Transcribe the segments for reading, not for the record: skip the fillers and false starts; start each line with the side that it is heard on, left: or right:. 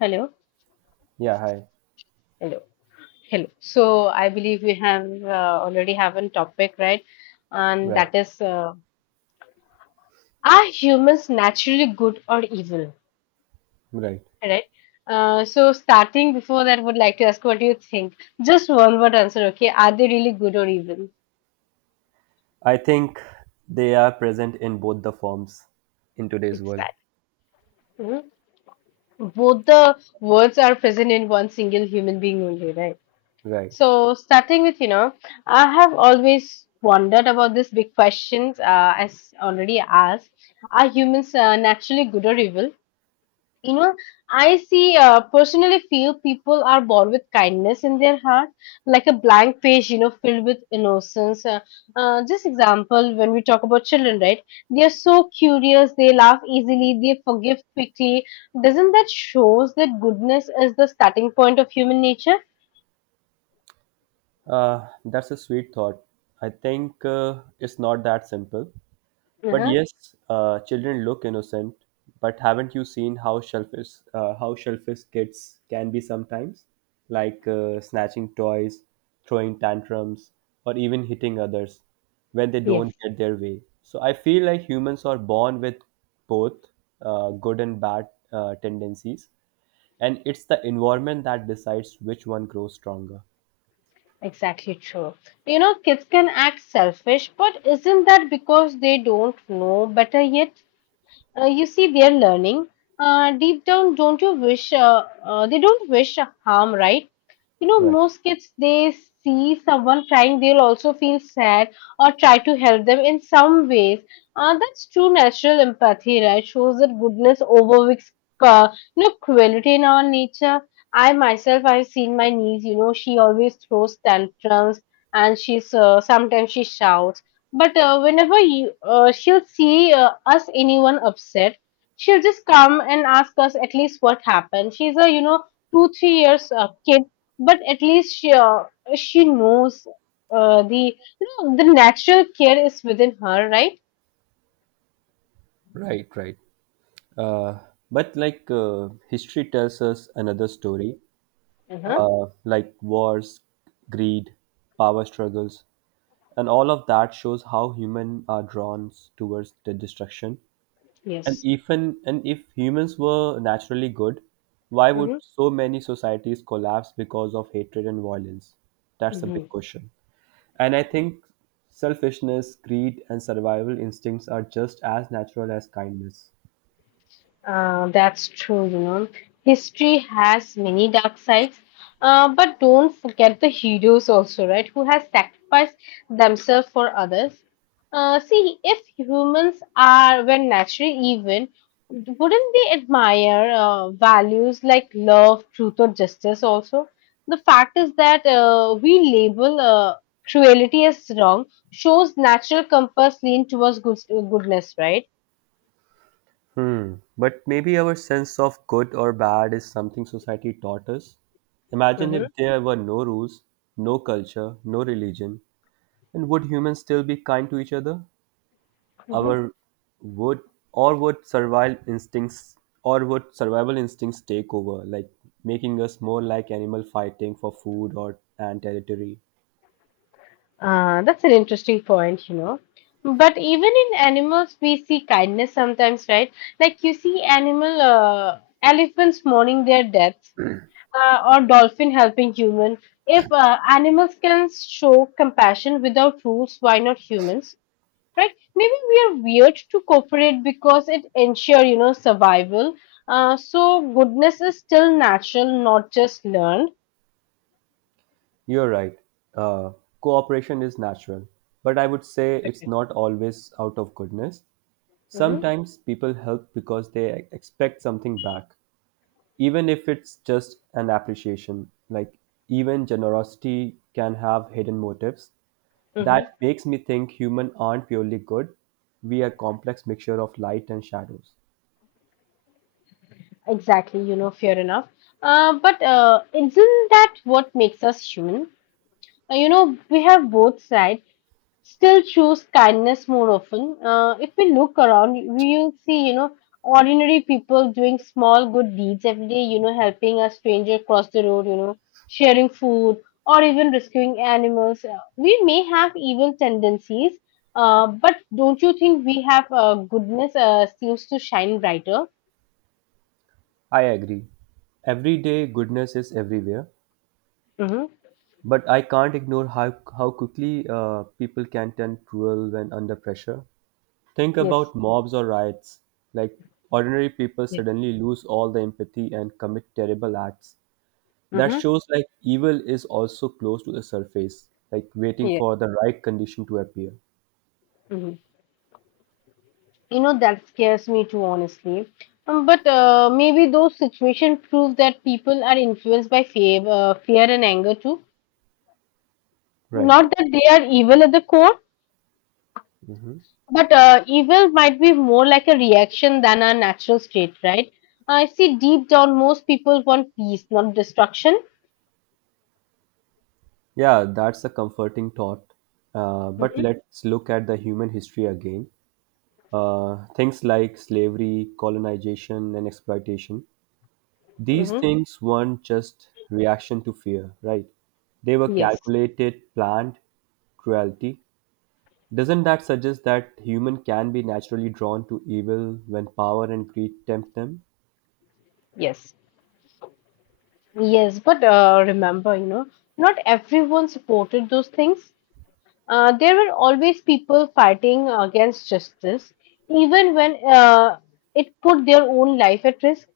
left: Hello.
right: Yeah, hi.
left: Hello. Hello. So I believe we have already have a topic, right? And
right: Right,
left: that is, are humans naturally good or evil?
right: right.
left: Right? So starting before that, would like to ask, what do you think? Just one word answer, okay? Are they really good or evil?
right: I think they are present in both the forms in today's world.
left: Exactly. Mhm. Both the words are present in one single human being only, right?
right: Right.
left: So, starting with, I have always wondered about this big questions, as already asked. Are humans naturally good or evil? You know, I see, personally feel people are born with kindness in their heart, like a blank page, filled with innocence. Just example, when we talk about children, right? They are so curious, they laugh easily, they forgive quickly. Doesn't that shows that goodness is the starting point of human nature?
right: That's a sweet thought. I think it's not that simple. But
left: Uh-huh.
right: yes, children look innocent. But haven't you seen how shellfish, kids can be sometimes, like snatching toys, throwing tantrums, or even hitting others when they don't
left: Yes.
right: get their way? So I feel like humans are born with both good and bad tendencies, and it's the environment that decides which one grows stronger.
left: Exactly true. You know, kids can act selfish, but isn't that because they don't know better yet? You see they're learning, deep down don't you wish they don't wish harm, right? You know
right: Right,
left: most kids, they see someone crying, they'll also feel sad or try to help them in some ways. That's true natural empathy, right? Shows that goodness overwhelms uh, you know cruelty in our nature. I myself, I've seen my niece, you know, she always throws tantrums, and she's sometimes she shouts, but whenever she'll see us anyone upset, she'll just come and ask us at least what happened. She's a you know 2 3 years kid, but at least she knows uh, the the natural care is within her, right?
right: right. Uh, but like history tells us another story.
left: Uh-huh.
right: Like wars, greed, power struggles, and all of that shows how humans are drawn towards the destruction. And
left: Yes.
right: even and if humans were naturally good, why would so many societies collapse because of hatred and violence? That's a
left: Mm-hmm.
right: big question. And I think selfishness, greed, and survival instincts are just as natural as kindness.
left: That's true, you know. History has many dark sides, but don't forget the heroes also, right? Who has sacrificed themselves for others. See, if humans are were naturally even, wouldn't they admire values like love, truth, or justice also? The fact is that we label cruelty as wrong shows natural compass lean towards goodness, right?
right: Hmm. But maybe our sense of good or bad is something society taught us. Imagine if there were no rules, no culture, no religion, and would humans still be kind to each other?
left: Mm-hmm.
right: Our would or would survival instincts or would survival instincts take over, like making us more like animal fighting for food or and territory?
left: That's an interesting point, you know. But even in animals, we see kindness sometimes, right? Like you see animal elephants mourning their deaths, or dolphin helping human. If animals can show compassion without rules, why not humans, right? Maybe we are weird to cooperate because it ensure, you know, survival. So goodness is still natural, not just learned.
right: You're right. Uh, Cooperation is natural, but I would say it's not always out of goodness.
left: Mm-hmm.
right: Sometimes people help because they expect something back, even if it's just an appreciation. Like, even generosity can have hidden motives.
left: Mm-hmm.
right: That makes me think humans aren't purely good. We are complex mixture of light and shadows.
left: Exactly, you know, fair enough. But isn't that what makes us human? You know, we have both sides, still choose kindness more often. If we look around, we'll see, you know, ordinary people doing small good deeds every day, you know, helping a stranger cross the road, you know, sharing food, or even rescuing animals. We may have evil tendencies, but don't you think we have goodness seems to shine brighter?
right: I agree. Everyday goodness is everywhere,
left: Mm-hmm.
right: but I can't ignore how quickly people can turn cruel when under pressure. Think
left: Yes.
right: about mobs or riots. Like ordinary people suddenly lose all the empathy and commit terrible acts. That
left: Mm-hmm.
right: shows like evil is also close to the surface, like waiting
left: Yeah.
right: for the right condition to appear.
left: Mm-hmm. You know, that scares me too, honestly. But maybe those situations prove that people are influenced by fear and anger too.
right: Right.
left: Not that they are evil at the core, but evil might be more like a reaction than a natural state, right? I see deep down most people want peace, not destruction.
right: Yeah, that's a comforting thought. But
left: Mm-hmm.
right: let's look at the human history again. Things like slavery, colonization, and exploitation. These
left: Mm-hmm.
right: things weren't just reaction to fear, right? They were
left: Yes.
right: calculated, planned cruelty. Doesn't that suggest that human can be naturally drawn to evil when power and greed tempt them?
left: Yes. Yes, but remember, you know, not everyone supported those things. There were always people fighting against justice, even when it put their own life at risk.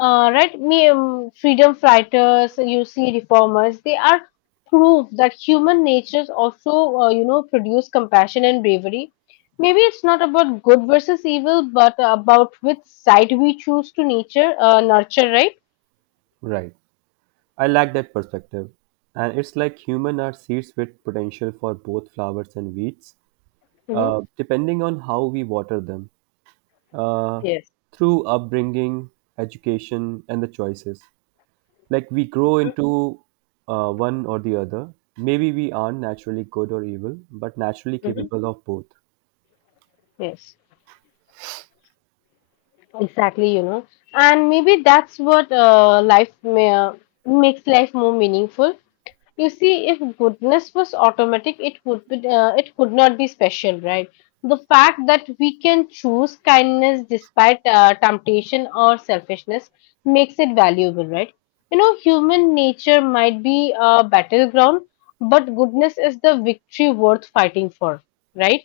left: Right? Freedom fighters, you see reformers, they are proof that human natures also, you know, produce compassion and bravery. Maybe it's not about good versus evil, but about which side we choose to nurture, right?
right: Right. I like that perspective. And it's like human are seeds with potential for both flowers and weeds,
left: Hmm.
right: depending on how we water them, uh,
left: Yes.
right: through upbringing, education, and the choices. Like we grow into one or the other. Maybe we aren't naturally good or evil, but naturally
left: Hmm.
right: capable of both.
left: Yes. Exactly, you know, and maybe that's what makes life more meaningful. You see, if goodness was automatic, it would be, it could not be special, right? The fact that we can choose kindness despite temptation or selfishness makes it valuable, right? You know, human nature might be a battleground, but goodness is the victory worth fighting for, right?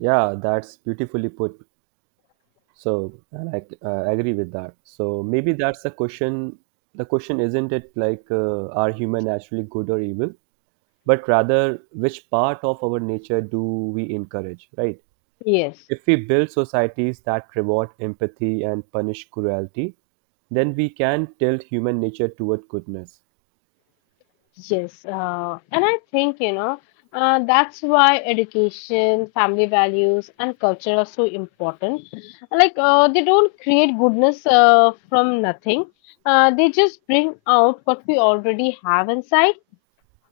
right: Yeah, that's beautifully put. So, and I agree with that. So maybe that's the question. The question isn't it like are human naturally good or evil, but rather which part of our nature do we encourage, right?
left: Yes.
right: If we build societies that reward empathy and punish cruelty, then we can tilt human nature toward goodness.
left: Yes, and I think, you know, that's why education, family values, and culture are so important. Like, they don't create goodness from nothing, they just bring out what we already have inside.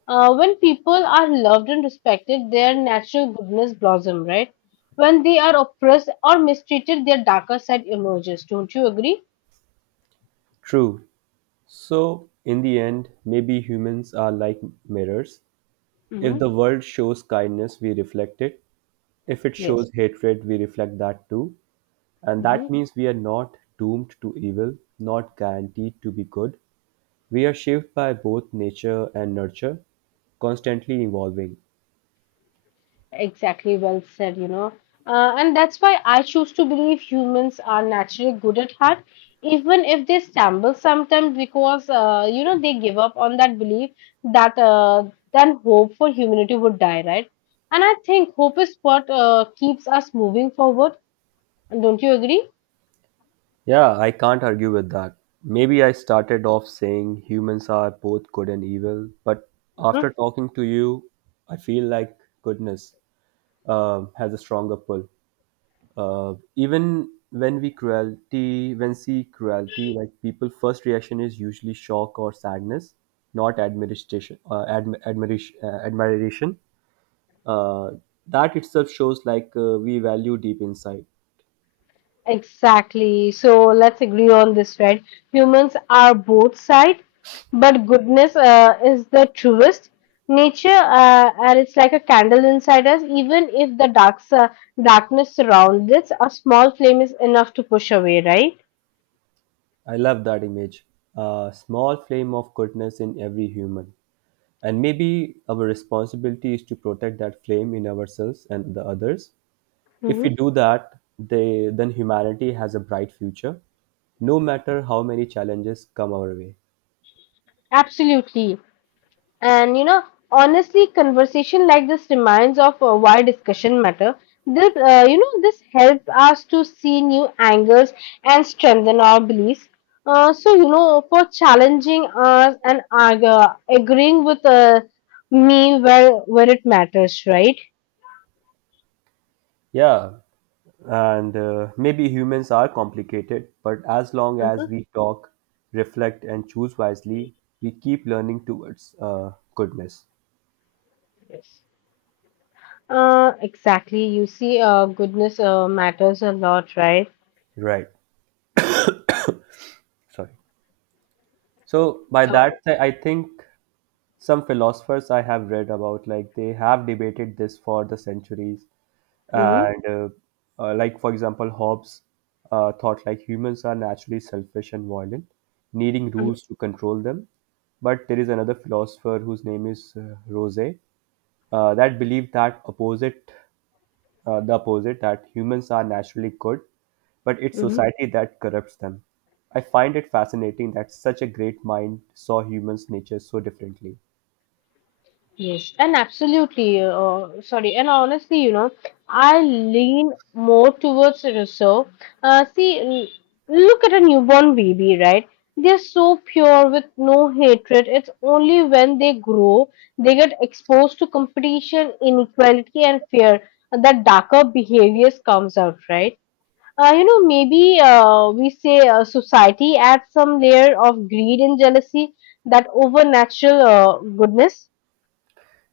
left: When people are loved and respected, their natural goodness blossoms, right? When they are oppressed or mistreated, their darker side emerges. Don't you agree?
right: True. So, in the end, maybe humans are like mirrors. If
left: Hmm.
right: the world shows kindness, we reflect it. If it
left: Yes.
right: shows hatred, we reflect that too. And that means we are not doomed to evil, not guaranteed to be good. We are shaped by both nature and nurture, constantly evolving.
left: Exactly, well said, you know. And that's why I choose to believe humans are naturally good at heart, even if they stumble sometimes because, you know, they give up on that belief that then hope for humanity would die, right? And I think hope is what keeps us moving forward. And don't you agree?
right: Yeah, I can't argue with that. Maybe I started off saying humans are both good and evil, but after talking to you, I feel like goodness has a stronger pull. Even when we cruelty, when see cruelty, like people first reaction is usually shock or sadness, not admiration. Admiration. Uh, that itself shows like we value deep inside.
left: Exactly. So let's agree on this, right? Humans are both sides, but goodness is the truest. Nature, and it's like a candle inside us. Even if the darkness surrounds us, a small flame is enough to push away, right?
right: I love that image. A small flame of goodness in every human. And maybe our responsibility is to protect that flame in ourselves and the others. If
left: Hmm.
right: we do that, then humanity has a bright future, no matter how many challenges come our way.
left: Absolutely. And you know, honestly, conversation like this reminds of why discussion matter. You know, this helps us to see new angles and strengthen our beliefs. So you know, for challenging us and agreeing with me where it matters, right?
right: Yeah, and maybe humans are complicated, but as long as
left: Hmm.
right: we talk, reflect, and choose wisely, we keep learning towards goodness.
left: Yes. Exactly. You see, goodness matters a lot, right?
right: Right. Sorry. So by that,
left: So,
right: I think some philosophers I have read about, like they have debated this for the centuries,
left: mm-hmm,
right: and like for example, Hobbes thought like humans are naturally selfish and violent, needing
left: mhm,
right: rules to control them. But there is another philosopher whose name is Rose that believed that opposite the opposite, that humans are naturally good, but it's
left: mm-hmm.
right: society that corrupts them. I find it fascinating that such a great mind saw humans' nature so differently.
left: Yes, and absolutely. Sorry, and honestly, you know, I lean more towards Rousseau. Uh, see, l- Look at a newborn baby, right? They're so pure with no hatred. It's only when they grow, they get exposed to competition, inequality, and fear that darker behaviors comes out, right? You know, maybe we say society adds some layer of greed and jealousy that over natural goodness.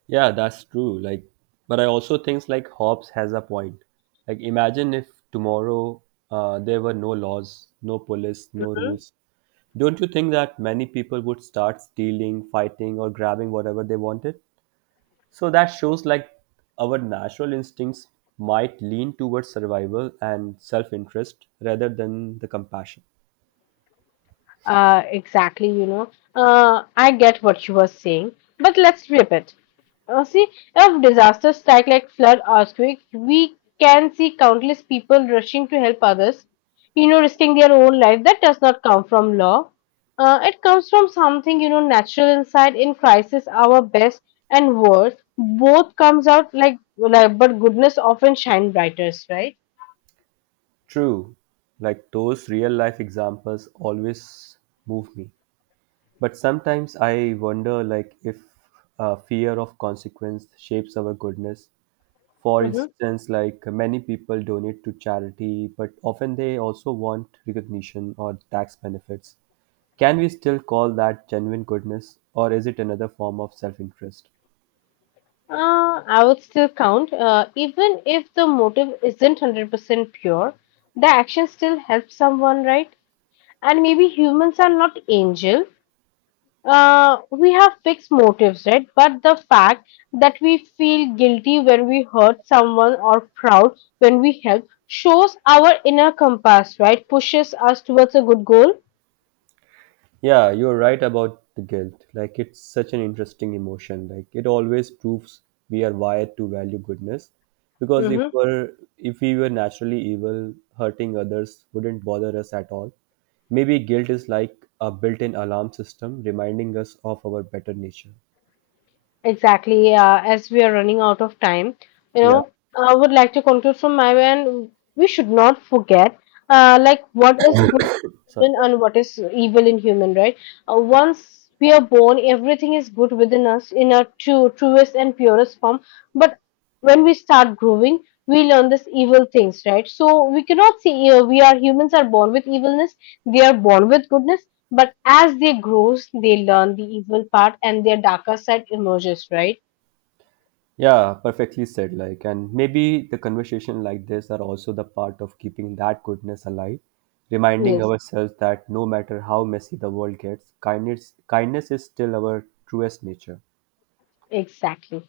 right: Yeah, that's true. Like, but I also think like Hobbes has a point. Like, imagine if tomorrow there were no laws, no police, no rules. Don't you think that many people would start stealing, fighting, or grabbing whatever they wanted? So that shows like our natural instincts might lean towards survival and self-interest rather than the compassion.
left: Exactly, you know. I get what you were saying, but let's flip it. See, if disasters strike like flood, earthquake, we can see countless people rushing to help others, you know, risking their own life. That does not come from law. It comes from something, you know, natural inside. In crisis, our best and worst both comes out but goodness often shine brightest, right?
right: True, like those real life examples always move me. But sometimes I wonder, like, if fear of consequence shapes our goodness. For
left: Mm-hmm.
right: instance, like many people donate to charity, but often they also want recognition or tax benefits. Can we still call that genuine goodness, or is it another form of self interest?
left: I would still count. Even if the motive isn't 100% pure, the action still helps someone, right? And maybe humans are not angel. We have fixed motives, right? But the fact that we feel guilty when we hurt someone or proud when we help shows our inner compass, right? Pushes us towards a good goal.
right: Yeah, you're right about the guilt. Like, it's such an interesting emotion. Like, it always proves we are wired to value goodness. Because
left: Mm-hmm.
right: if we were naturally evil, hurting others wouldn't bother us at all. Maybe guilt is like a built-in alarm system reminding us of our better nature.
left: Exactly. As we are running out of time, you
right: Yeah.
left: know, I would like to conclude from my end. We should not forget, like what is good in
right: Sorry.
left: human and what is evil in human, right? Once we are born, everything is good within us in our truest and purest form. But when we start growing, we learn this evil things, right? So we cannot see. We are Humans are born with evilness, they are born with goodness, but as they grow, they learn the evil part and their darker side emerges, right?
right: Yeah, perfectly said. Like, and maybe the conversation like this are also the part of keeping that goodness alive, reminding
left: Yes,
right: ourselves that no matter how messy the world gets, kindness is still our truest nature.
left: exactly.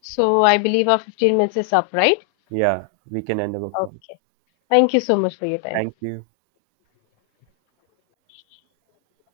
left: So I believe our 15 minutes is up, right?
right: Yeah, we can end our call.
left: Okay. Thank you so much for your time.
right: Thank you.